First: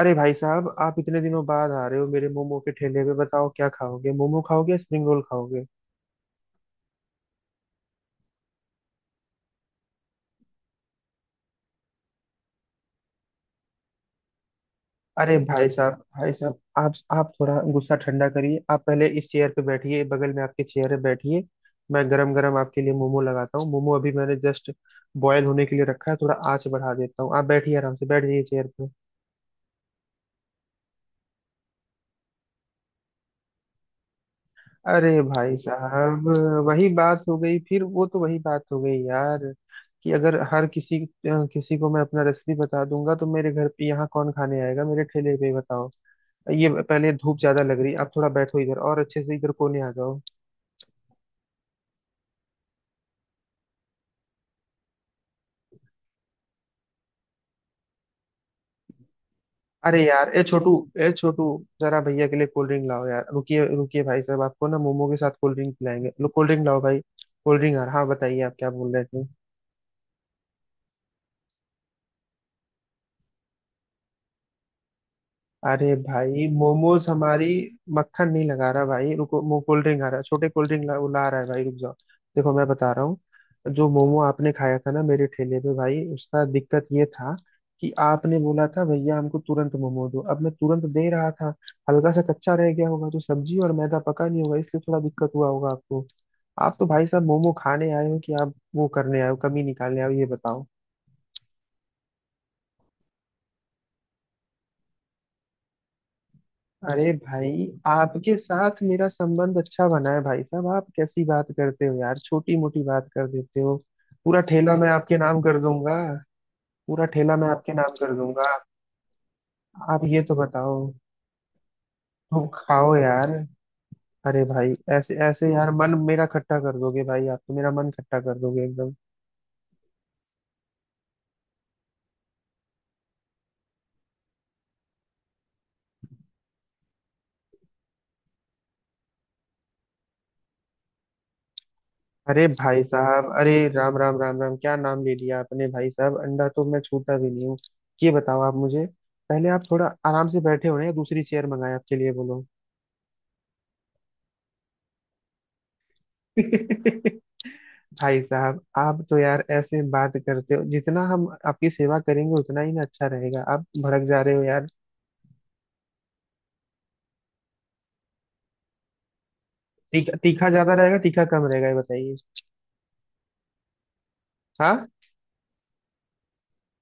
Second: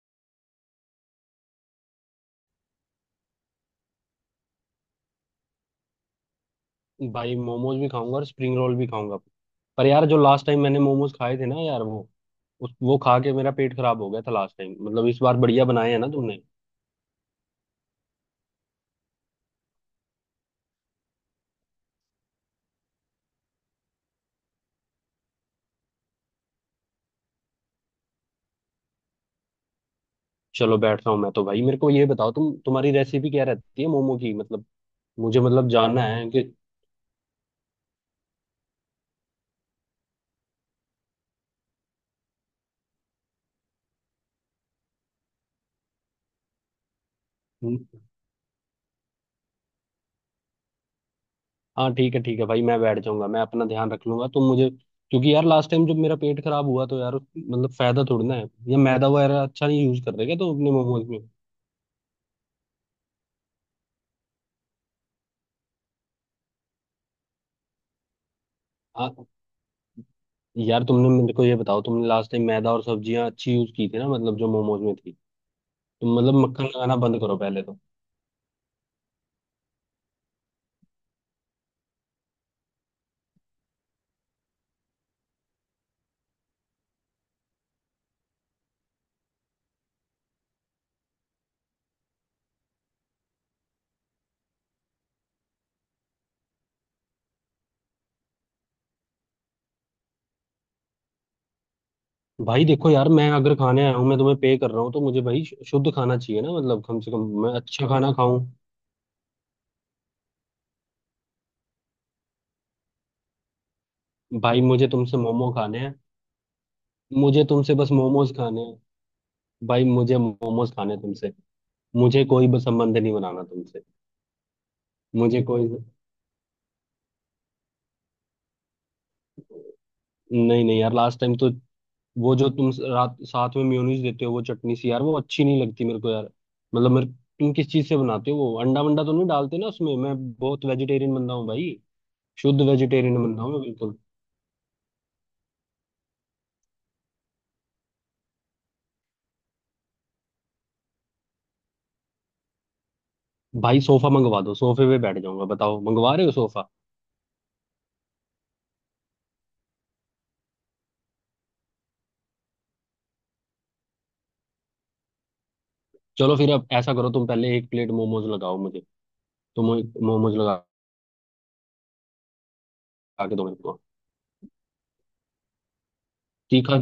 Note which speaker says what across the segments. Speaker 1: अरे भाई साहब, आप इतने दिनों बाद आ रहे हो मेरे मोमो के ठेले पे। बताओ, क्या खाओगे? मोमो खाओगे या स्प्रिंग रोल खाओगे?
Speaker 2: भाई मोमोज भी खाऊंगा और स्प्रिंग रोल भी खाऊंगा। पर यार जो लास्ट टाइम मैंने मोमोज खाए थे ना यार वो उस वो खा के मेरा पेट खराब हो गया था लास्ट टाइम। मतलब इस
Speaker 1: अरे
Speaker 2: बार बढ़िया
Speaker 1: भाई
Speaker 2: बनाए
Speaker 1: साहब,
Speaker 2: हैं ना
Speaker 1: भाई
Speaker 2: तुमने?
Speaker 1: साहब, आप थोड़ा गुस्सा ठंडा करिए। आप पहले इस चेयर पे बैठिए। बगल में आपके चेयर है, बैठिए। मैं गरम गरम आपके लिए मोमो लगाता हूँ। मोमो अभी मैंने जस्ट बॉयल होने के लिए रखा है। थोड़ा आंच बढ़ा देता हूँ, आप बैठिए, आराम से बैठ जाइए चेयर पे।
Speaker 2: चलो बैठ रहा हूँ मैं तो। भाई मेरे को ये बताओ तुम्हारी रेसिपी क्या रहती है मोमो की? मतलब
Speaker 1: अरे
Speaker 2: मुझे
Speaker 1: भाई
Speaker 2: मतलब जानना
Speaker 1: साहब,
Speaker 2: है कि।
Speaker 1: वही बात हो गई फिर। वो तो वही बात हो गई यार कि अगर हर किसी किसी को मैं अपना रेसिपी बता दूंगा तो मेरे घर पे यहाँ कौन खाने आएगा, मेरे ठेले पे? बताओ। ये पहले धूप ज्यादा लग रही, आप थोड़ा बैठो इधर और अच्छे से इधर कोने आ जाओ।
Speaker 2: हाँ ठीक है भाई मैं बैठ जाऊंगा, मैं अपना ध्यान रख लूंगा। तुम मुझे, क्योंकि यार लास्ट टाइम जब मेरा पेट खराब हुआ तो यार मतलब फायदा थोड़ी ना है, या मैदा वगैरह अच्छा नहीं
Speaker 1: अरे
Speaker 2: यूज कर रहे
Speaker 1: यार,
Speaker 2: क्या
Speaker 1: ए
Speaker 2: तुम अपने
Speaker 1: छोटू,
Speaker 2: मोमोज
Speaker 1: ए
Speaker 2: में?
Speaker 1: छोटू, जरा भैया के लिए कोल्ड ड्रिंक लाओ यार। रुकिए रुकिए भाई साहब, आपको ना मोमो के साथ कोल्ड ड्रिंक पिलाएंगे। लो कोल्ड ड्रिंक लाओ भाई, कोल्ड ड्रिंक यार। हाँ, बताइए आप क्या बोल रहे
Speaker 2: हाँ,
Speaker 1: थे?
Speaker 2: यार तुमने मेरे को ये बताओ, तुमने लास्ट टाइम मैदा और सब्जियां अच्छी यूज की थी ना, मतलब जो मोमोज में थी।
Speaker 1: अरे
Speaker 2: तुम मतलब
Speaker 1: भाई,
Speaker 2: मक्खन लगाना
Speaker 1: मोमोज
Speaker 2: बंद करो
Speaker 1: हमारी।
Speaker 2: पहले तो।
Speaker 1: मक्खन नहीं लगा रहा भाई, रुको। मो कोल्ड ड्रिंक आ रहा है। छोटे, कोल्ड ड्रिंक ला, वो ला रहा है भाई, रुक जाओ। देखो, मैं बता रहा हूँ, जो मोमो आपने खाया था ना मेरे ठेले पे भाई, उसका दिक्कत ये था कि आपने बोला था भैया हमको तुरंत मोमो दो। अब मैं तुरंत दे रहा था, हल्का सा कच्चा रह गया होगा, तो सब्जी और मैदा पका नहीं होगा, इसलिए थोड़ा दिक्कत हुआ होगा आपको। आप तो भाई साहब मोमो खाने आए हो कि आप वो करने आए हो, कमी निकालने आए हो? ये बताओ।
Speaker 2: भाई देखो यार मैं अगर खाने आया हूँ, मैं तुम्हें पे कर रहा हूँ तो मुझे भाई शुद्ध खाना चाहिए ना, मतलब कम
Speaker 1: अरे
Speaker 2: से कम मैं
Speaker 1: भाई,
Speaker 2: अच्छा खाना
Speaker 1: आपके
Speaker 2: खाऊं।
Speaker 1: साथ मेरा संबंध अच्छा बना है भाई साहब, आप कैसी बात करते हो यार, छोटी मोटी बात कर देते हो। पूरा
Speaker 2: भाई
Speaker 1: ठेला मैं
Speaker 2: मुझे तुमसे
Speaker 1: आपके नाम
Speaker 2: मोमो
Speaker 1: कर
Speaker 2: खाने हैं।
Speaker 1: दूंगा। पूरा ठेला
Speaker 2: मुझे
Speaker 1: मैं आपके
Speaker 2: तुमसे बस
Speaker 1: नाम कर
Speaker 2: मोमोज
Speaker 1: दूंगा।
Speaker 2: खाने हैं। भाई
Speaker 1: आप
Speaker 2: मुझे
Speaker 1: ये तो
Speaker 2: मोमोज
Speaker 1: बताओ।
Speaker 2: खाने हैं तुमसे। मुझे
Speaker 1: तुम
Speaker 2: कोई बस
Speaker 1: खाओ
Speaker 2: संबंध नहीं
Speaker 1: यार।
Speaker 2: बनाना तुमसे।
Speaker 1: अरे भाई, ऐसे
Speaker 2: मुझे
Speaker 1: ऐसे
Speaker 2: कोई
Speaker 1: यार मन मेरा खट्टा कर दोगे भाई, आप तो मेरा मन खट्टा कर दोगे एकदम।
Speaker 2: नहीं नहीं यार, लास्ट टाइम तो वो जो तुम रात साथ में मेयोनीज देते हो, वो चटनी सी यार वो अच्छी नहीं लगती मेरे को यार। मतलब मेरे, तुम किस चीज से बनाते हो? वो अंडा वंडा तो नहीं डालते ना उसमें? मैं बहुत वेजिटेरियन बंदा हूँ भाई,
Speaker 1: अरे
Speaker 2: शुद्ध
Speaker 1: भाई
Speaker 2: वेजिटेरियन
Speaker 1: साहब,
Speaker 2: बंदा
Speaker 1: अरे
Speaker 2: हूँ मैं
Speaker 1: राम
Speaker 2: बिल्कुल।
Speaker 1: राम राम राम, क्या नाम ले लिया आपने भाई साहब, अंडा तो मैं छूता भी नहीं हूँ। ये बताओ आप मुझे, पहले आप थोड़ा आराम से बैठे हो ना, या दूसरी चेयर मंगाए आपके लिए? बोलो।
Speaker 2: भाई सोफा मंगवा दो, सोफे पे बैठ जाऊंगा। बताओ मंगवा रहे हो सोफा?
Speaker 1: भाई साहब आप तो यार ऐसे बात करते हो, जितना हम आपकी सेवा करेंगे उतना ही ना अच्छा रहेगा, आप भड़क जा रहे हो यार।
Speaker 2: चलो फिर अब ऐसा करो, तुम पहले एक प्लेट मोमोज लगाओ मुझे। तुम
Speaker 1: तीखा
Speaker 2: मोमोज
Speaker 1: तीखा
Speaker 2: लगा
Speaker 1: ज्यादा रहेगा, तीखा कम रहेगा, ये बताइए।
Speaker 2: लगा के दो मेरे को।
Speaker 1: हाँ।
Speaker 2: तीखा,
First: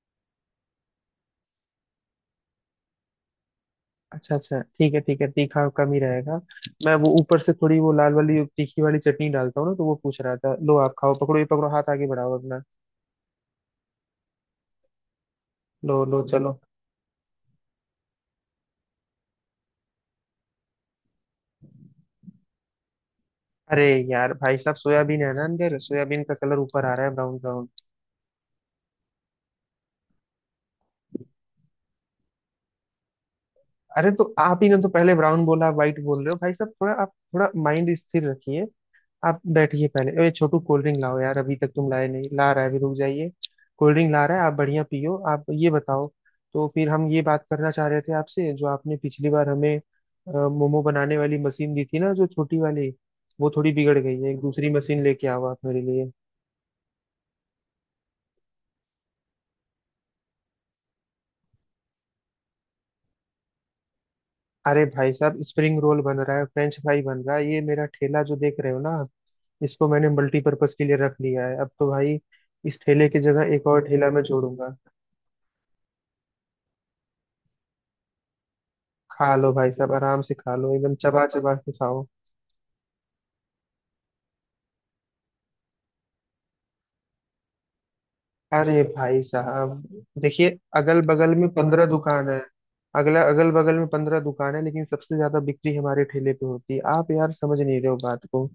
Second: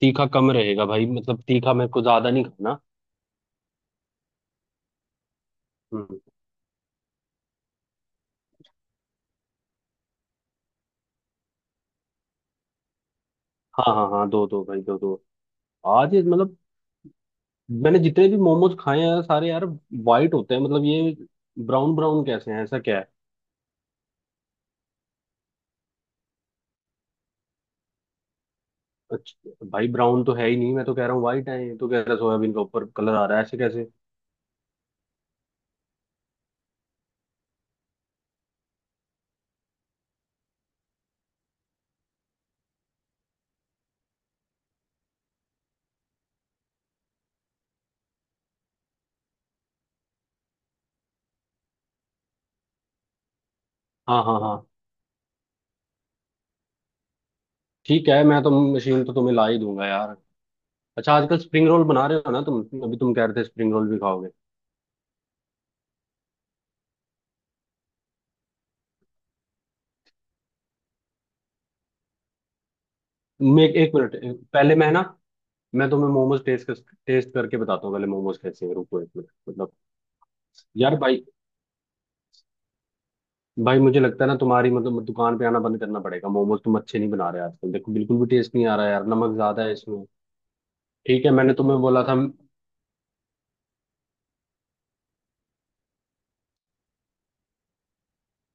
Speaker 2: तीखा कम रहेगा भाई। मतलब तीखा मेरे को ज्यादा नहीं खाना।
Speaker 1: अच्छा अच्छा, ठीक है ठीक है, तीखा कम ही
Speaker 2: हम्म।
Speaker 1: रहेगा। मैं वो ऊपर से थोड़ी वो लाल वाली तीखी वाली चटनी डालता हूँ ना, तो वो पूछ रहा था। लो आप खाओ, पकड़ो ये, पकड़ो, हाथ आगे बढ़ाओ अपना।
Speaker 2: हाँ हाँ हाँ, दो दो भाई दो दो।
Speaker 1: लो
Speaker 2: आज
Speaker 1: लो
Speaker 2: ये मतलब
Speaker 1: चलो।
Speaker 2: मैंने जितने भी मोमोज खाए हैं सारे यार वाइट होते हैं, मतलब ये ब्राउन ब्राउन कैसे हैं, ऐसा क्या है?
Speaker 1: अरे यार भाई साहब, सोयाबीन है ना अंदर, सोयाबीन का कलर ऊपर आ रहा है ब्राउन ब्राउन।
Speaker 2: अच्छा भाई ब्राउन तो है ही नहीं, मैं तो कह रहा हूँ वाइट है, ये तो कह रहा है सोयाबीन के ऊपर कलर आ रहा है, ऐसे कैसे?
Speaker 1: अरे तो आप ही ने तो पहले ब्राउन बोला, व्हाइट बोल रहे हो भाई साहब, थोड़ा आप थोड़ा माइंड स्थिर रखिए। आप बैठिए पहले। ए छोटू, कोल्ड ड्रिंक लाओ यार, अभी तक तुम लाए नहीं। ला रहा है अभी, रुक जाइए। कोल्ड ड्रिंक ला रहा है, आप बढ़िया पियो। आप ये बताओ, तो फिर हम ये बात करना चाह रहे थे आपसे, जो आपने पिछली बार हमें मोमो बनाने वाली मशीन दी थी ना, जो छोटी वाली, वो थोड़ी बिगड़ गई
Speaker 2: हाँ
Speaker 1: है।
Speaker 2: हाँ
Speaker 1: एक
Speaker 2: हाँ,
Speaker 1: दूसरी मशीन लेके आओ आप मेरे लिए।
Speaker 2: ठीक है मैं तो मशीन तो तुम्हें ला ही दूंगा यार। अच्छा आजकल स्प्रिंग रोल बना रहे हो ना तुम, अभी तुम कह रहे थे स्प्रिंग रोल भी खाओगे।
Speaker 1: अरे भाई साहब, स्प्रिंग रोल बन रहा है, फ्रेंच फ्राई बन रहा है। ये मेरा ठेला जो देख रहे हो ना आप, इसको मैंने मल्टीपर्पज के लिए रख लिया है। अब तो भाई इस ठेले की जगह
Speaker 2: मैं
Speaker 1: एक
Speaker 2: एक
Speaker 1: और
Speaker 2: एक
Speaker 1: ठेला
Speaker 2: मिनट,
Speaker 1: मैं जोड़ूंगा।
Speaker 2: पहले मैं ना, मैं तुम्हें मोमोज टेस्ट टेस्ट करके बताता हूँ पहले, मोमोज कैसे हैं, रुको एक
Speaker 1: खा
Speaker 2: मिनट,
Speaker 1: लो भाई
Speaker 2: मतलब।
Speaker 1: साहब, आराम से खा लो, एकदम
Speaker 2: यार भाई
Speaker 1: चबा चबा के खाओ।
Speaker 2: भाई मुझे लगता है ना तुम्हारी मतलब दुकान पे आना बंद करना पड़ेगा। मोमोज तुम अच्छे नहीं बना रहे आजकल, देखो बिल्कुल भी टेस्ट नहीं आ
Speaker 1: अरे
Speaker 2: रहा है यार,
Speaker 1: भाई
Speaker 2: नमक ज्यादा
Speaker 1: साहब,
Speaker 2: है इसमें।
Speaker 1: देखिए, अगल
Speaker 2: ठीक है,
Speaker 1: बगल में
Speaker 2: मैंने तुम्हें
Speaker 1: 15
Speaker 2: बोला था।
Speaker 1: दुकान है। अगल बगल में पंद्रह दुकान है, लेकिन सबसे ज्यादा बिक्री हमारे ठेले पे होती है। आप यार समझ नहीं रहे हो बात को,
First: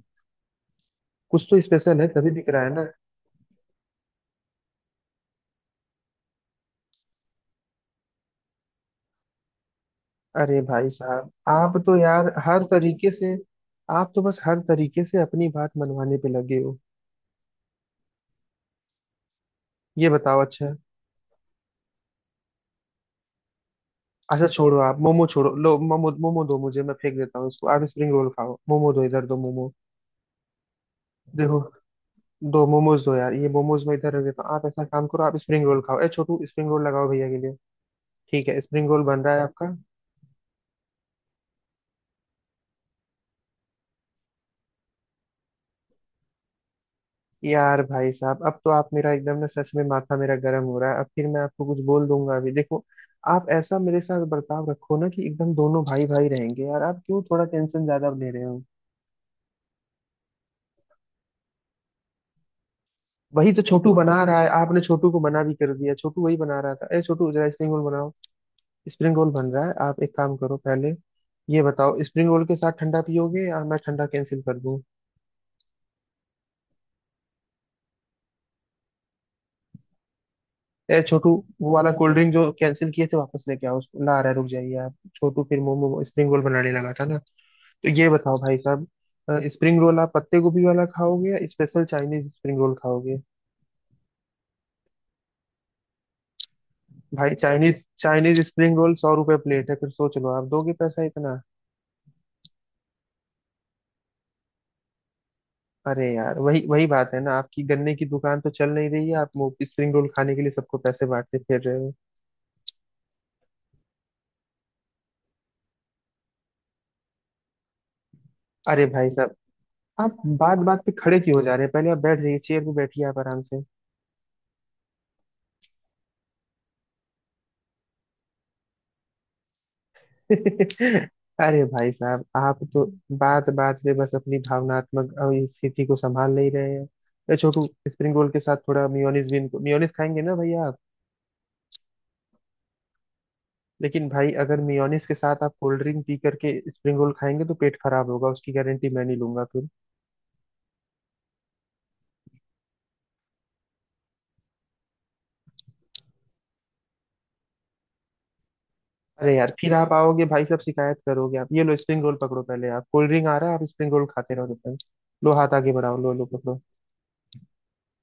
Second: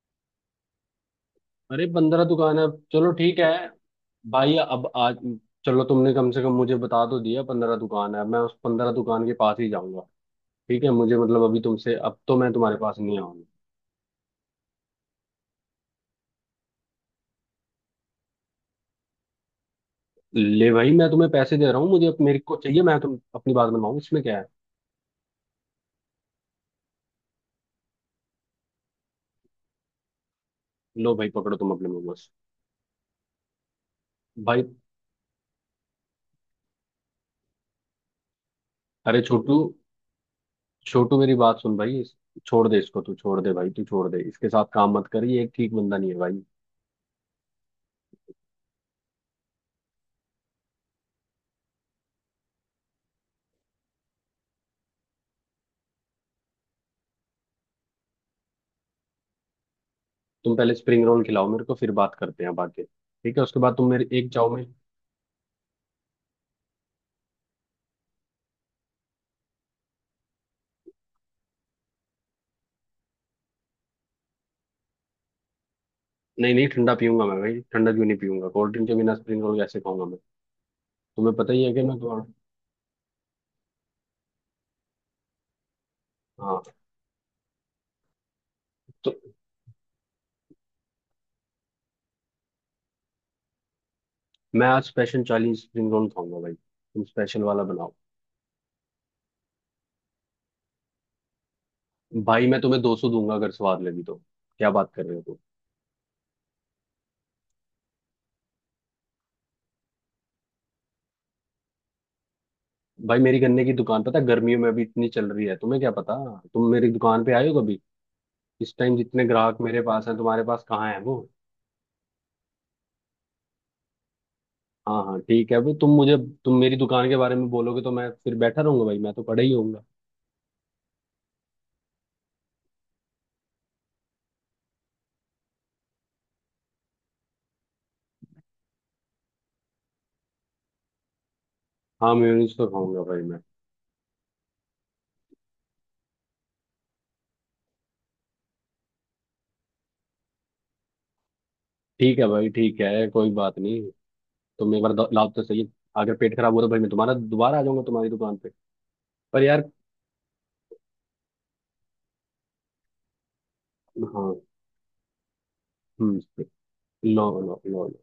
Speaker 1: कुछ तो
Speaker 2: अरे
Speaker 1: स्पेशल है
Speaker 2: पंद्रह
Speaker 1: तभी बिक
Speaker 2: दुकान
Speaker 1: रहा
Speaker 2: है,
Speaker 1: है ना।
Speaker 2: चलो ठीक है भाई। अब आज चलो तुमने कम से कम मुझे बता तो दिया 15 दुकान है, मैं उस 15 दुकान के पास ही जाऊंगा।
Speaker 1: अरे
Speaker 2: ठीक
Speaker 1: भाई
Speaker 2: है, मुझे
Speaker 1: साहब,
Speaker 2: मतलब अभी
Speaker 1: आप
Speaker 2: तुमसे,
Speaker 1: तो
Speaker 2: अब
Speaker 1: यार
Speaker 2: तो मैं
Speaker 1: हर
Speaker 2: तुम्हारे पास
Speaker 1: तरीके
Speaker 2: नहीं
Speaker 1: से।
Speaker 2: आऊंगा।
Speaker 1: आप तो बस हर तरीके से अपनी बात मनवाने पे लगे हो। ये बताओ।
Speaker 2: ले
Speaker 1: अच्छा
Speaker 2: भाई मैं तुम्हें पैसे दे रहा हूँ, मुझे मेरे को चाहिए, मैं तुम अपनी बात मनवाऊँ इसमें क्या है?
Speaker 1: अच्छा, छोड़ो आप मोमो छोड़ो। लो मोमो, मोमो दो मुझे, मैं फेंक देता हूँ इसको, आप स्प्रिंग रोल खाओ। मोमो दो इधर, दो मोमो।
Speaker 2: लो भाई पकड़ो
Speaker 1: देखो,
Speaker 2: तुम अपने मोमोज।
Speaker 1: दो मोमोज दो यार, ये मोमोज मैं इधर रख देता हूँ।
Speaker 2: भाई
Speaker 1: आप ऐसा काम करो, आप स्प्रिंग रोल खाओ। ए छोटू स्प्रिंग रोल लगाओ भैया के लिए। ठीक है, स्प्रिंग रोल
Speaker 2: अरे
Speaker 1: बन रहा है
Speaker 2: छोटू,
Speaker 1: आपका।
Speaker 2: छोटू मेरी बात सुन भाई, छोड़ दे इसको, तू छोड़ दे भाई, तू छोड़ दे, इसके साथ काम मत कर, ये एक ठीक बंदा नहीं है भाई।
Speaker 1: यार भाई साहब, अब तो आप मेरा एकदम ना, सच में माथा मेरा गर्म हो रहा है। अब फिर मैं आपको कुछ बोल दूंगा अभी, देखो। आप ऐसा मेरे साथ बर्ताव रखो ना कि एकदम दोनों भाई भाई रहेंगे यार। आप क्यों थोड़ा टेंशन ज्यादा ले रहे हो?
Speaker 2: तुम पहले स्प्रिंग रोल खिलाओ मेरे को फिर बात करते हैं बाकी, ठीक है
Speaker 1: वही
Speaker 2: उसके
Speaker 1: तो
Speaker 2: बाद तुम
Speaker 1: छोटू
Speaker 2: मेरे
Speaker 1: बना
Speaker 2: एक
Speaker 1: रहा है।
Speaker 2: चाव में।
Speaker 1: आपने छोटू को मना भी कर दिया। छोटू वही बना रहा था। ए छोटू, जरा स्प्रिंग रोल बनाओ। स्प्रिंग रोल बन रहा है। आप एक काम करो पहले। ये बताओ, स्प्रिंग रोल के साथ ठंडा पियोगे या मैं ठंडा कैंसिल कर दूं?
Speaker 2: नहीं नहीं, ठंडा पीऊंगा मैं भाई, ठंडा क्यों नहीं पीऊंगा? कोल्ड ड्रिंक के बिना स्प्रिंग रोल कैसे खाऊंगा मैं?
Speaker 1: ए छोटू,
Speaker 2: तुम्हें पता ही
Speaker 1: वो
Speaker 2: है कि
Speaker 1: वाला
Speaker 2: मैं
Speaker 1: कोल्ड
Speaker 2: थोड़ा।
Speaker 1: ड्रिंक जो कैंसिल किए थे, वापस लेके आओ उसको, ला। आ रहा है, रुक जाइए आप। छोटू फिर मोमो स्प्रिंग रोल
Speaker 2: हाँ।
Speaker 1: बनाने लगा था ना। तो ये बताओ भाई साहब,
Speaker 2: तो
Speaker 1: स्प्रिंग रोल आप पत्ते गोभी वाला खाओगे या स्पेशल चाइनीज स्प्रिंग रोल खाओगे?
Speaker 2: मैं आज स्पेशल 40 स्प्रिंग रोल खाऊंगा भाई, तुम
Speaker 1: भाई,
Speaker 2: स्पेशल वाला
Speaker 1: चाइनीज
Speaker 2: बनाओ।
Speaker 1: चाइनीज स्प्रिंग रोल 100 रुपए प्लेट है, फिर सोच लो, आप दोगे पैसा इतना?
Speaker 2: भाई मैं तुम्हें 200 दूंगा अगर स्वाद लगी तो। क्या बात कर रहे हो तुम?
Speaker 1: अरे यार, वही वही बात है ना, आपकी गन्ने की दुकान तो चल नहीं रही है, आप वो स्प्रिंग रोल खाने के लिए सबको पैसे बांटते फिर रहे हो।
Speaker 2: भाई मेरी गन्ने की दुकान पता है, गर्मियों में अभी इतनी चल रही है तुम्हें क्या पता। तुम मेरी दुकान पे आए हो? इस
Speaker 1: अरे
Speaker 2: टाइम
Speaker 1: भाई
Speaker 2: जितने
Speaker 1: साहब,
Speaker 2: ग्राहक मेरे पास
Speaker 1: आप
Speaker 2: हैं तुम्हारे
Speaker 1: बात
Speaker 2: पास
Speaker 1: बात पे
Speaker 2: कहाँ है वो।
Speaker 1: खड़े क्यों हो जा रहे हैं? पहले आप बैठ जाइए चेयर पे, बैठिए आप आराम से।
Speaker 2: हाँ हाँ ठीक है, अभी तुम मुझे, तुम मेरी दुकान के बारे में बोलोगे तो मैं फिर बैठा रहूंगा भाई, मैं तो पड़ा ही होऊंगा।
Speaker 1: अरे भाई साहब, आप तो बात बात पे बस अपनी भावनात्मक स्थिति को संभाल नहीं रहे हैं। अरे छोटू, स्प्रिंग रोल के साथ थोड़ा मियोनीज भी। इनको मियोनीज खाएंगे ना, भैया आप?
Speaker 2: हाँ मेयोनीज तो खाऊंगा भाई मैं।
Speaker 1: लेकिन भाई, अगर मियोनीज के साथ आप कोल्ड ड्रिंक पी करके स्प्रिंग रोल खाएंगे तो पेट खराब होगा, उसकी गारंटी मैं नहीं लूंगा फिर।
Speaker 2: ठीक है भाई ठीक है कोई बात नहीं, तुम एक बार लाओ तो सही। अगर पेट खराब हो तो भाई मैं तुम्हारा दोबारा आ जाऊंगा तुम्हारी दुकान पे।
Speaker 1: अरे
Speaker 2: पर
Speaker 1: यार,
Speaker 2: यार,
Speaker 1: फिर आप आओगे भाई साहब, शिकायत करोगे। आप ये लो स्प्रिंग रोल पकड़ो पहले, आप कोल्ड ड्रिंक आ रहा है, आप स्प्रिंग रोल खाते
Speaker 2: हाँ,
Speaker 1: रहो जब तक। लो हाथ आगे बढ़ाओ, लो लो
Speaker 2: हम्म,
Speaker 1: पकड़ो।
Speaker 2: लो लो लो लो।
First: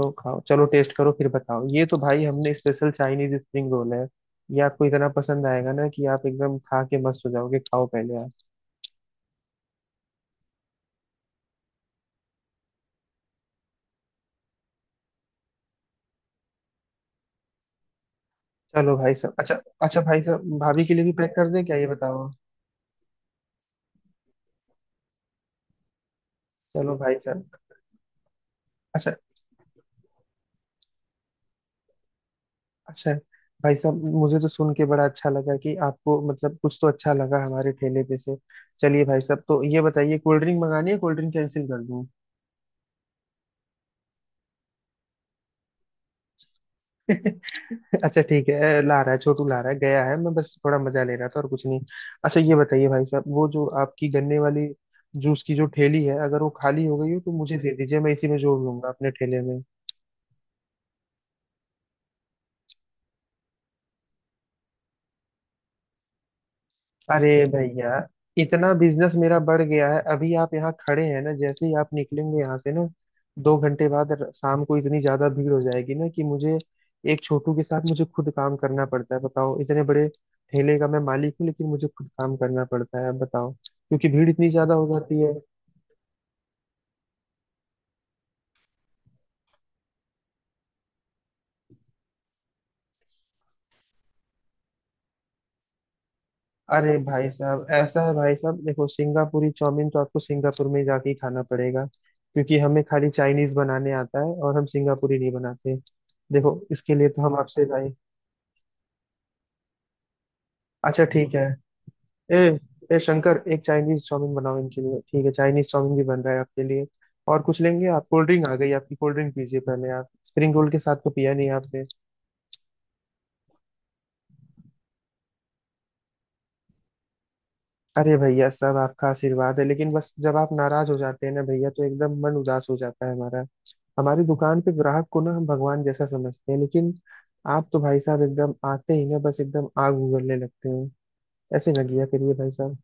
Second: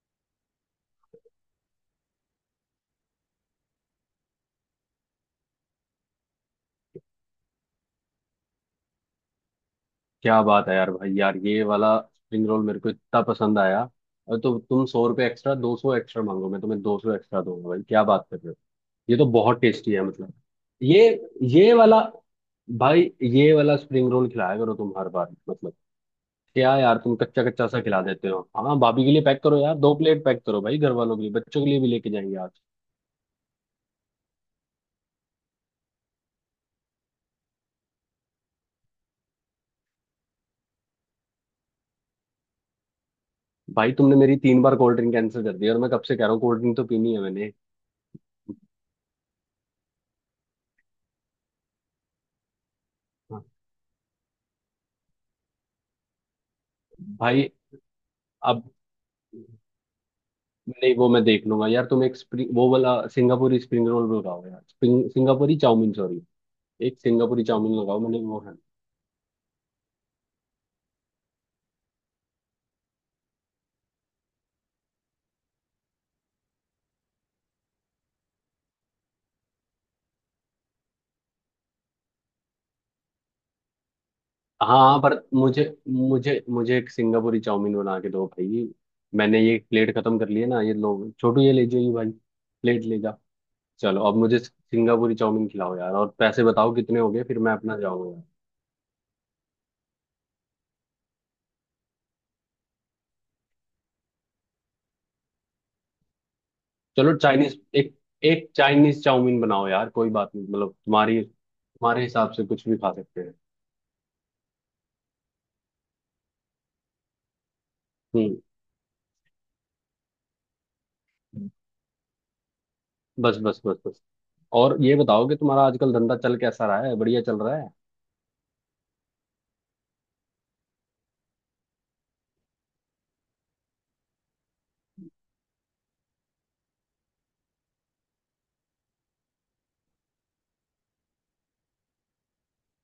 Speaker 1: लो खाओ, चलो टेस्ट करो, फिर बताओ। ये तो भाई हमने स्पेशल चाइनीज स्प्रिंग रोल है। ये आपको इतना पसंद आएगा ना कि आप एकदम खा के मस्त हो जाओगे। खाओ पहले आप।
Speaker 2: क्या बात है यार भाई, यार ये वाला स्प्रिंग रोल मेरे को इतना पसंद आया। और तो तुम 100 रुपये एक्स्ट्रा, 200 एक्स्ट्रा मांगो, मैं तुम्हें दो सौ एक्स्ट्रा दूंगा भाई, क्या बात कर रहे हो?
Speaker 1: चलो भाई
Speaker 2: ये तो
Speaker 1: साहब, अच्छा।
Speaker 2: बहुत टेस्टी
Speaker 1: अच्छा
Speaker 2: है
Speaker 1: भाई
Speaker 2: मतलब।
Speaker 1: साहब, भाभी के लिए
Speaker 2: ये
Speaker 1: भी पैक कर दें
Speaker 2: ये
Speaker 1: क्या, ये
Speaker 2: वाला
Speaker 1: बताओ?
Speaker 2: भाई, ये वाला स्प्रिंग रोल खिलाया करो तुम हर बार। मतलब क्या
Speaker 1: चलो
Speaker 2: यार, तुम
Speaker 1: भाई
Speaker 2: कच्चा
Speaker 1: साहब,
Speaker 2: कच्चा सा खिला देते हो। हाँ भाभी
Speaker 1: अच्छा।
Speaker 2: के लिए पैक करो यार, दो प्लेट पैक करो भाई, घर वालों के लिए बच्चों के लिए भी लेके जाएंगे आज।
Speaker 1: अच्छा भाई साहब, मुझे तो सुन के बड़ा अच्छा लगा कि आपको मतलब कुछ तो अच्छा लगा हमारे ठेले पे से। चलिए भाई साहब, तो ये बताइए, कोल्ड ड्रिंक मंगानी है, कोल्ड ड्रिंक कैंसिल कर दूं?
Speaker 2: भाई तुमने मेरी 3 बार कोल्ड ड्रिंक कैंसिल कर दी और मैं कब से कह रहा हूँ कोल्ड ड्रिंक तो पीनी है मैंने।
Speaker 1: अच्छा ठीक है, ला रहा है छोटू, ला रहा है, गया है, मैं बस थोड़ा मजा ले रहा था, और कुछ नहीं। अच्छा ये बताइए भाई साहब,
Speaker 2: हाँ।
Speaker 1: वो जो आपकी गन्ने वाली जूस की जो ठेली है, अगर वो खाली हो गई हो तो
Speaker 2: भाई
Speaker 1: मुझे दे दीजिए, मैं इसी में जोड़
Speaker 2: अब,
Speaker 1: लूंगा अपने ठेले में।
Speaker 2: नहीं वो मैं देख लूंगा यार, तुम एक स्प्रिंग वो वाला सिंगापुरी स्प्रिंग रोल भी लगाओ यार, स्प्रिंग सिंगापुरी चाउमीन सॉरी एक
Speaker 1: अरे
Speaker 2: सिंगापुरी चाउमीन
Speaker 1: भैया,
Speaker 2: लगाओ, मैंने वो।
Speaker 1: इतना बिजनेस मेरा बढ़ गया है, अभी आप यहाँ खड़े हैं ना, जैसे ही आप निकलेंगे यहाँ से ना, 2 घंटे बाद शाम को इतनी ज्यादा भीड़ हो जाएगी ना, कि मुझे एक छोटू के साथ मुझे खुद काम करना पड़ता है। बताओ, इतने बड़े ठेले का मैं मालिक हूँ, लेकिन मुझे खुद काम करना पड़ता है। आप बताओ, क्योंकि भीड़ इतनी ज्यादा हो
Speaker 2: हाँ पर
Speaker 1: जाती है।
Speaker 2: मुझे मुझे मुझे एक सिंगापुरी चाउमीन बना के दो भाई। मैंने ये प्लेट खत्म कर लिया ना, ये लोग छोटू ये ले जाइए, ये भाई प्लेट ले जा। चलो अब मुझे सिंगापुरी चाउमीन खिलाओ यार, और पैसे बताओ
Speaker 1: अरे
Speaker 2: कितने हो गए,
Speaker 1: भाई
Speaker 2: फिर मैं
Speaker 1: साहब,
Speaker 2: अपना
Speaker 1: ऐसा
Speaker 2: जाऊंगा
Speaker 1: है
Speaker 2: यार।
Speaker 1: भाई साहब, देखो, सिंगापुरी चाउमीन तो आपको सिंगापुर में जाके ही खाना पड़ेगा, क्योंकि हमें खाली चाइनीज बनाने आता है और हम सिंगापुरी नहीं बनाते। देखो, इसके लिए
Speaker 2: चलो
Speaker 1: तो हम
Speaker 2: चाइनीज
Speaker 1: आपसे भाई।
Speaker 2: एक एक चाइनीज चाउमीन बनाओ यार कोई बात नहीं, मतलब
Speaker 1: अच्छा
Speaker 2: तुम्हारी
Speaker 1: ठीक है।
Speaker 2: तुम्हारे हिसाब
Speaker 1: ए
Speaker 2: से कुछ भी खा
Speaker 1: ए
Speaker 2: सकते हैं।
Speaker 1: शंकर, एक चाइनीज चाउमीन बनाओ इनके लिए। ठीक है, चाइनीज चाउमीन भी बन रहा है आपके लिए। और कुछ लेंगे आप? कोल्ड
Speaker 2: हम्म,
Speaker 1: ड्रिंक आ गई आपकी, कोल्ड ड्रिंक पीजिए पहले आप, स्प्रिंग रोल के साथ तो पिया नहीं आपने।
Speaker 2: बस बस बस बस। और ये बताओ कि तुम्हारा आजकल धंधा चल कैसा रहा है, बढ़िया चल रहा है?
Speaker 1: अरे भैया, सब आपका आशीर्वाद है, लेकिन बस जब आप नाराज हो जाते हैं ना भैया, तो एकदम मन उदास हो जाता है हमारा। हमारी दुकान पे ग्राहक को ना हम भगवान जैसा समझते हैं, लेकिन आप तो भाई साहब एकदम आते ही ना बस एकदम आग उगलने लगते हैं। ऐसे ना किया करिए भाई साहब।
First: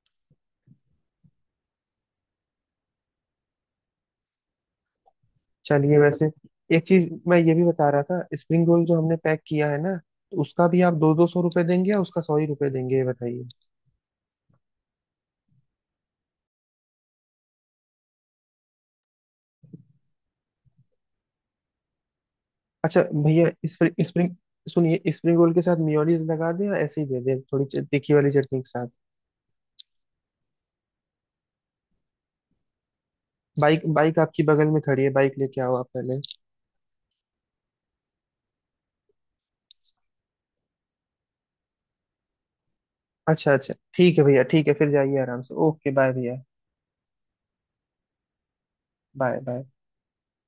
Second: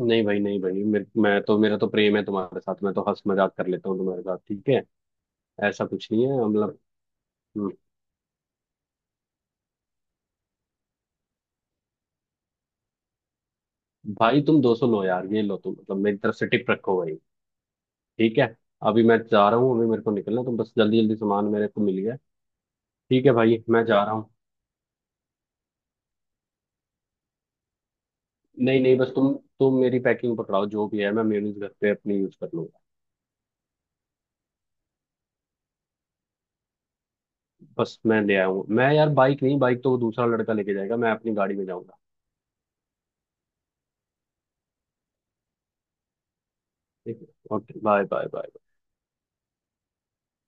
Speaker 2: नहीं भाई नहीं भाई मेरे, मैं तो, मेरा तो प्रेम है तुम्हारे साथ, मैं तो हंस मजाक कर लेता हूँ तुम्हारे साथ, ठीक है? ऐसा
Speaker 1: चलिए
Speaker 2: कुछ नहीं
Speaker 1: वैसे,
Speaker 2: है मतलब।
Speaker 1: एक चीज मैं ये भी
Speaker 2: हम्म।
Speaker 1: बता रहा था, स्प्रिंग रोल जो हमने पैक किया है ना, तो उसका भी आप दो दो सौ रुपए देंगे या उसका सौ ही रुपए देंगे, ये बताइए?
Speaker 2: भाई तुम 200 लो यार, ये लो तुम मतलब मेरी तरफ से टिप रखो भाई। ठीक है, अभी मैं जा रहा हूँ, अभी मेरे को निकलना है, तो बस जल्दी जल्दी सामान मेरे को मिल गया।
Speaker 1: अच्छा
Speaker 2: ठीक है
Speaker 1: भैया,
Speaker 2: भाई मैं जा
Speaker 1: स्प्रिंग
Speaker 2: रहा हूँ।
Speaker 1: स्प्रिंग सुनिए, स्प्रिंग रोल के साथ मियोनीज लगा दें या ऐसे ही दे दें थोड़ी तीखी वाली चटनी के
Speaker 2: नहीं
Speaker 1: साथ?
Speaker 2: नहीं बस तुम मेरी पैकिंग पकड़ाओ जो भी है, मैं मेयूनीज घर पे अपनी यूज कर लूंगा।
Speaker 1: बाइक बाइक आपकी बगल में खड़ी है, बाइक लेके आओ आप पहले।
Speaker 2: बस मैं ले आया हूँ मैं यार, बाइक नहीं, बाइक तो वो दूसरा लड़का लेके जाएगा, मैं अपनी गाड़ी में जाऊंगा।
Speaker 1: अच्छा अच्छा ठीक है भैया, ठीक है फिर, जाइए आराम से। ओके बाय भैया।
Speaker 2: ठीक है, okay bye bye bye.
Speaker 1: Bye bye.